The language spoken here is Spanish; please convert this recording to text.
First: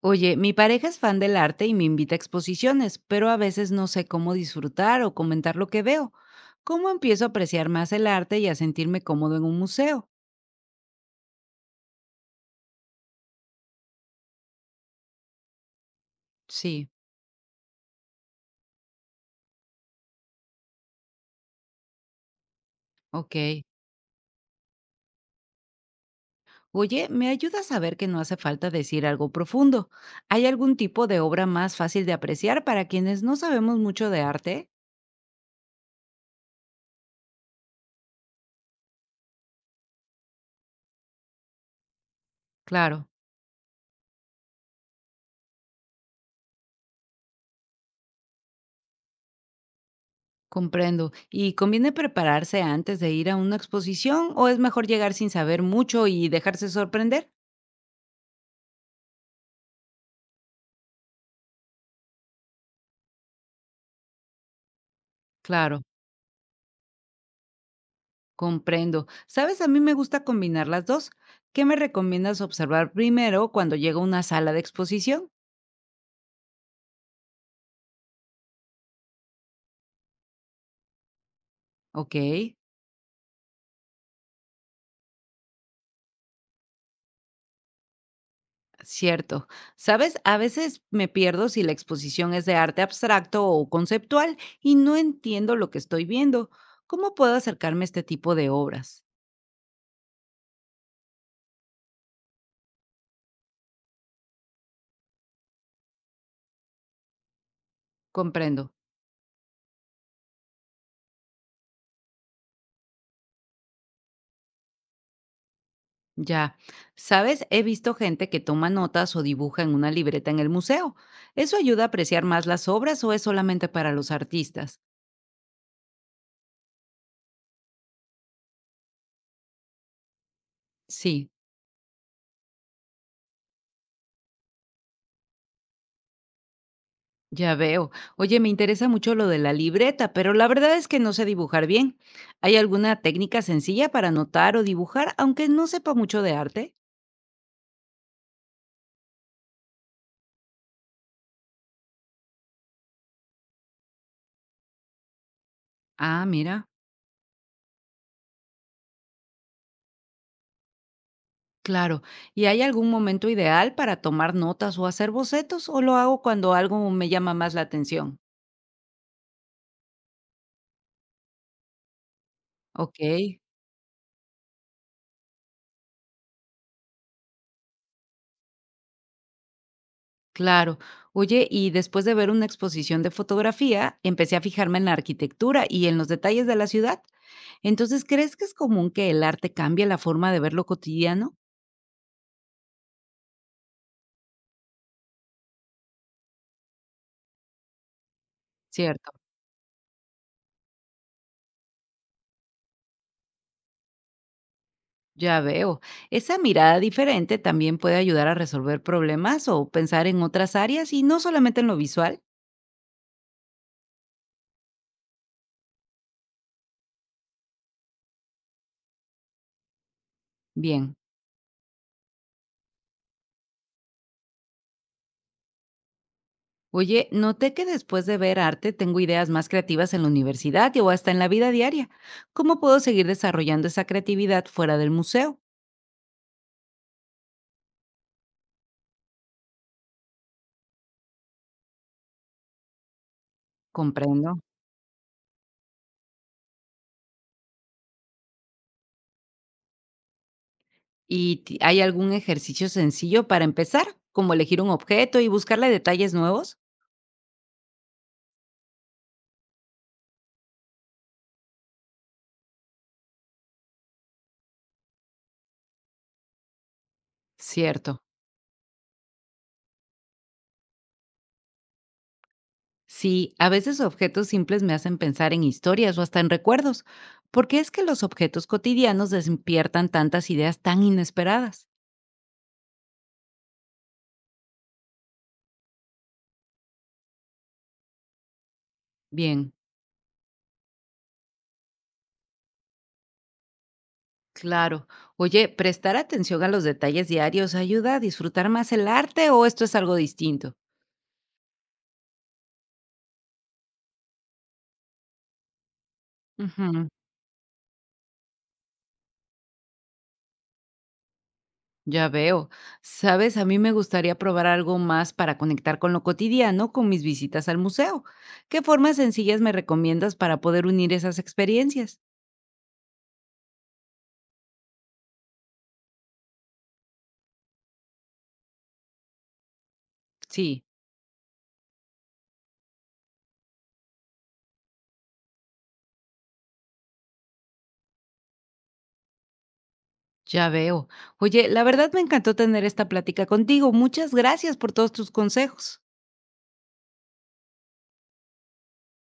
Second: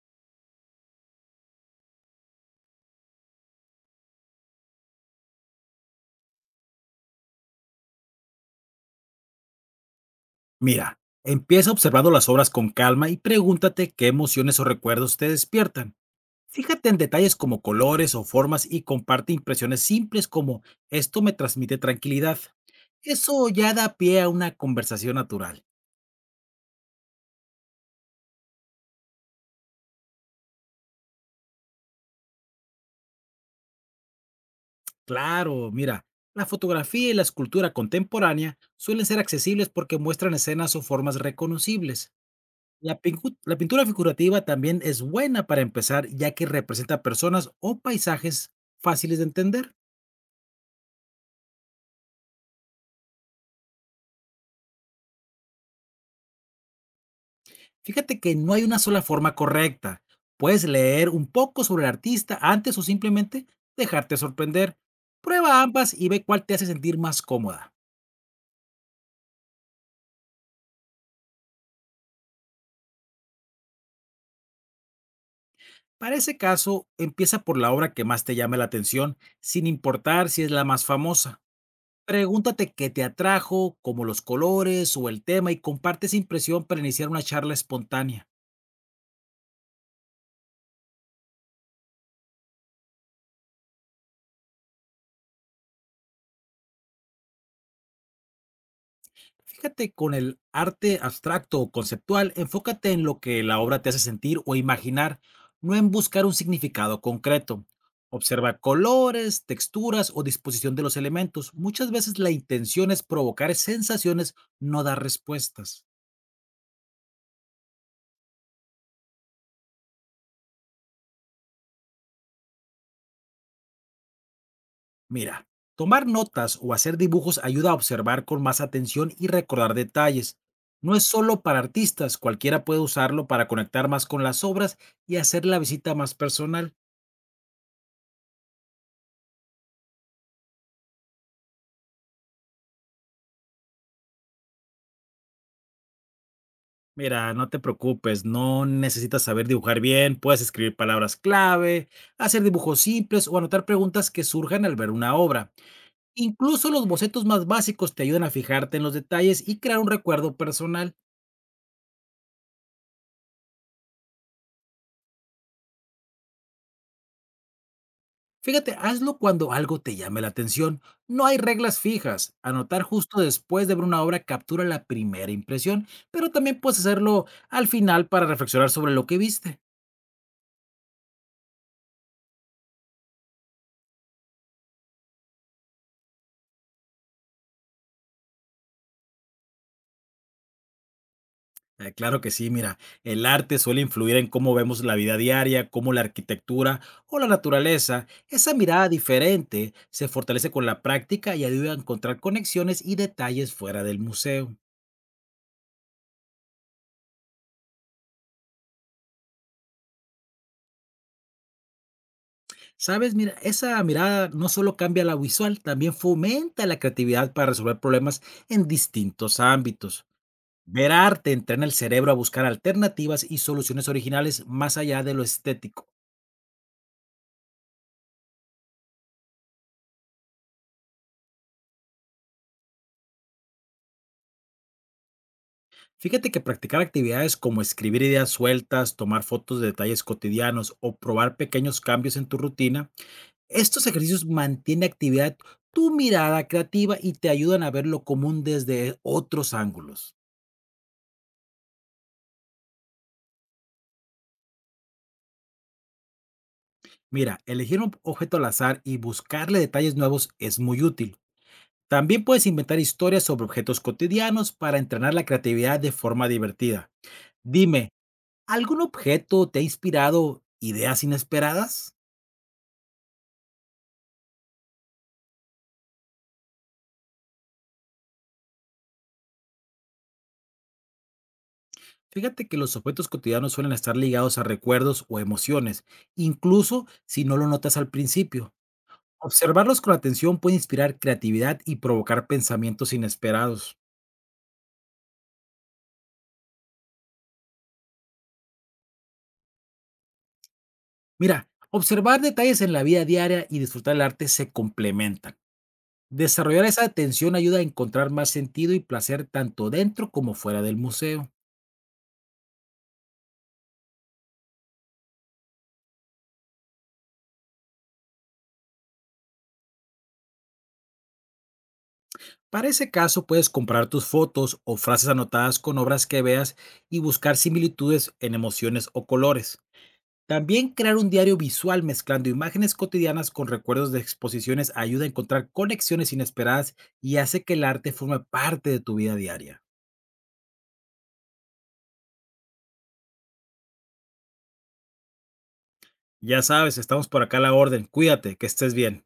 Oye, mi pareja es fan del arte y me invita a exposiciones, pero a veces no sé cómo disfrutar o comentar lo que veo. ¿Cómo empiezo a apreciar más el arte y a sentirme cómodo en un museo? Mira, empieza observando las obras con calma y pregúntate qué emociones o recuerdos te despiertan. Sí, Fíjate en detalles como colores o formas y comparte impresiones simples como esto me transmite tranquilidad. Eso ok. ya da pie a una conversación natural. Oye, me ayuda a saber que no hace falta decir algo profundo. ¿Hay algún tipo de obra más fácil de apreciar para quienes no sabemos mucho de arte? Claro, mira, la fotografía y la escultura contemporánea suelen ser accesibles porque muestran escenas o formas reconocibles. Claro, La pintura figurativa también es buena para empezar ya que representa personas o paisajes fáciles de entender. comprendo. ¿Y conviene prepararse antes de ir a una exposición o es mejor llegar sin saber mucho y dejarse sorprender? Fíjate que no hay una sola forma correcta. Puedes leer un poco sobre el artista antes o simplemente dejarte sorprender. Prueba Claro. ambas y ve cuál te hace sentir más cómoda. Comprendo. Sabes, a mí me gusta combinar las dos. ¿Qué me recomiendas observar primero cuando llego a una sala de exposición? Para ese caso, empieza por la obra que más te llame la atención, sin importar si es la más famosa. Ok, Pregúntate qué te atrajo, como los colores o el tema, y comparte esa impresión para iniciar una charla espontánea. cierto. Sabes, a veces me pierdo si la exposición es de arte abstracto o conceptual y no entiendo lo que estoy viendo. ¿Cómo puedo acercarme a este tipo de obras? Fíjate, con el arte abstracto o conceptual, enfócate en lo que la obra te hace sentir o imaginar, no en buscar un significado concreto. Observa Comprendo. colores, texturas o disposición de los elementos. Muchas veces la intención es provocar sensaciones, no dar respuestas. Ya. Sabes, he visto gente que toma notas o dibuja en una libreta en el museo. ¿Eso ayuda a apreciar más las obras o es solamente para los artistas? Mira, tomar notas o hacer dibujos ayuda a observar con más atención y recordar detalles. No es Sí. solo para artistas, cualquiera puede usarlo para conectar más con las obras y hacer la visita más personal. Ya veo. Oye, me interesa mucho lo de la libreta, pero la verdad es que no sé dibujar bien. ¿Hay alguna técnica sencilla para anotar o dibujar, aunque no sepa mucho de arte? Mira, no te preocupes, no necesitas saber dibujar bien, puedes escribir palabras clave, hacer dibujos simples o anotar preguntas que surjan al ver una obra. Ah, mira, Incluso los bocetos más básicos te ayudan a fijarte en los detalles y crear un recuerdo personal. claro. ¿Y hay algún momento ideal para tomar notas o hacer bocetos, o lo hago cuando algo me llama más la atención? Fíjate, hazlo cuando algo te llame la atención. No hay reglas fijas. Anotar Ok, justo después de ver una obra captura la primera impresión, pero también puedes hacerlo al final para reflexionar sobre lo que viste. claro. Oye, y después de ver una exposición de fotografía, empecé a fijarme en la arquitectura y en los detalles de la ciudad. Entonces, ¿crees que es común que el arte cambie la forma de ver lo cotidiano? Ah, claro que sí, mira, el arte suele influir en cómo vemos la vida diaria, cómo la arquitectura o la naturaleza. Esa mirada Cierto. diferente se fortalece con la práctica y ayuda a encontrar conexiones y detalles fuera del museo. Ya veo. Esa mirada diferente también puede ayudar a resolver problemas o pensar en otras áreas y no solamente en lo visual. Sabes, mira, esa mirada no solo cambia la visual, también fomenta la creatividad para resolver problemas en distintos ámbitos. Ver Bien. arte entrena el cerebro a buscar alternativas y soluciones originales más allá de lo estético. Oye, noté que después de ver arte tengo ideas más creativas en la universidad y o hasta en la vida diaria. ¿Cómo puedo seguir desarrollando esa creatividad fuera del museo? Fíjate que practicar actividades como escribir ideas sueltas, tomar fotos de detalles cotidianos o probar pequeños cambios en tu rutina, estos ejercicios Comprendo. mantienen actividad tu mirada creativa y te ayudan a ver lo común desde otros ángulos. ¿ Hay algún ejercicio sencillo para empezar, como elegir un objeto y buscarle detalles nuevos? Mira, elegir un objeto al azar y buscarle detalles nuevos es muy útil. También puedes inventar historias sobre objetos cotidianos para entrenar la creatividad de forma divertida. Dime, Cierto. ¿algún objeto te ha inspirado ideas inesperadas? Sí, a veces objetos simples me hacen pensar en historias o hasta en recuerdos. ¿Por qué es que los objetos cotidianos despiertan tantas ideas tan inesperadas? Fíjate que los objetos cotidianos suelen estar ligados a recuerdos o emociones, incluso si no lo notas al principio. Bien, Observarlos con atención puede inspirar creatividad y provocar pensamientos inesperados. claro. Oye, ¿prestar atención a los detalles diarios ayuda a disfrutar más el arte o esto es algo distinto? Mira, observar detalles en la vida diaria y disfrutar el arte se complementan. Desarrollar esa Ujú, atención ayuda a encontrar más sentido y placer tanto dentro como fuera del museo. ya veo. Sabes, a mí me gustaría probar algo más para conectar con lo cotidiano con mis visitas al museo. ¿Qué formas sencillas me recomiendas para poder unir esas experiencias? Para ese caso, puedes comprar tus fotos o frases anotadas con obras que veas y buscar similitudes en emociones o colores. Sí. También crear un diario visual mezclando imágenes cotidianas con recuerdos de exposiciones ayuda a encontrar conexiones inesperadas y hace que el arte forme parte de tu vida diaria. Ya veo. Oye, la verdad me encantó tener esta plática contigo. Muchas gracias por todos tus consejos. Ya sabes, estamos por acá a la orden. Cuídate, que estés bien.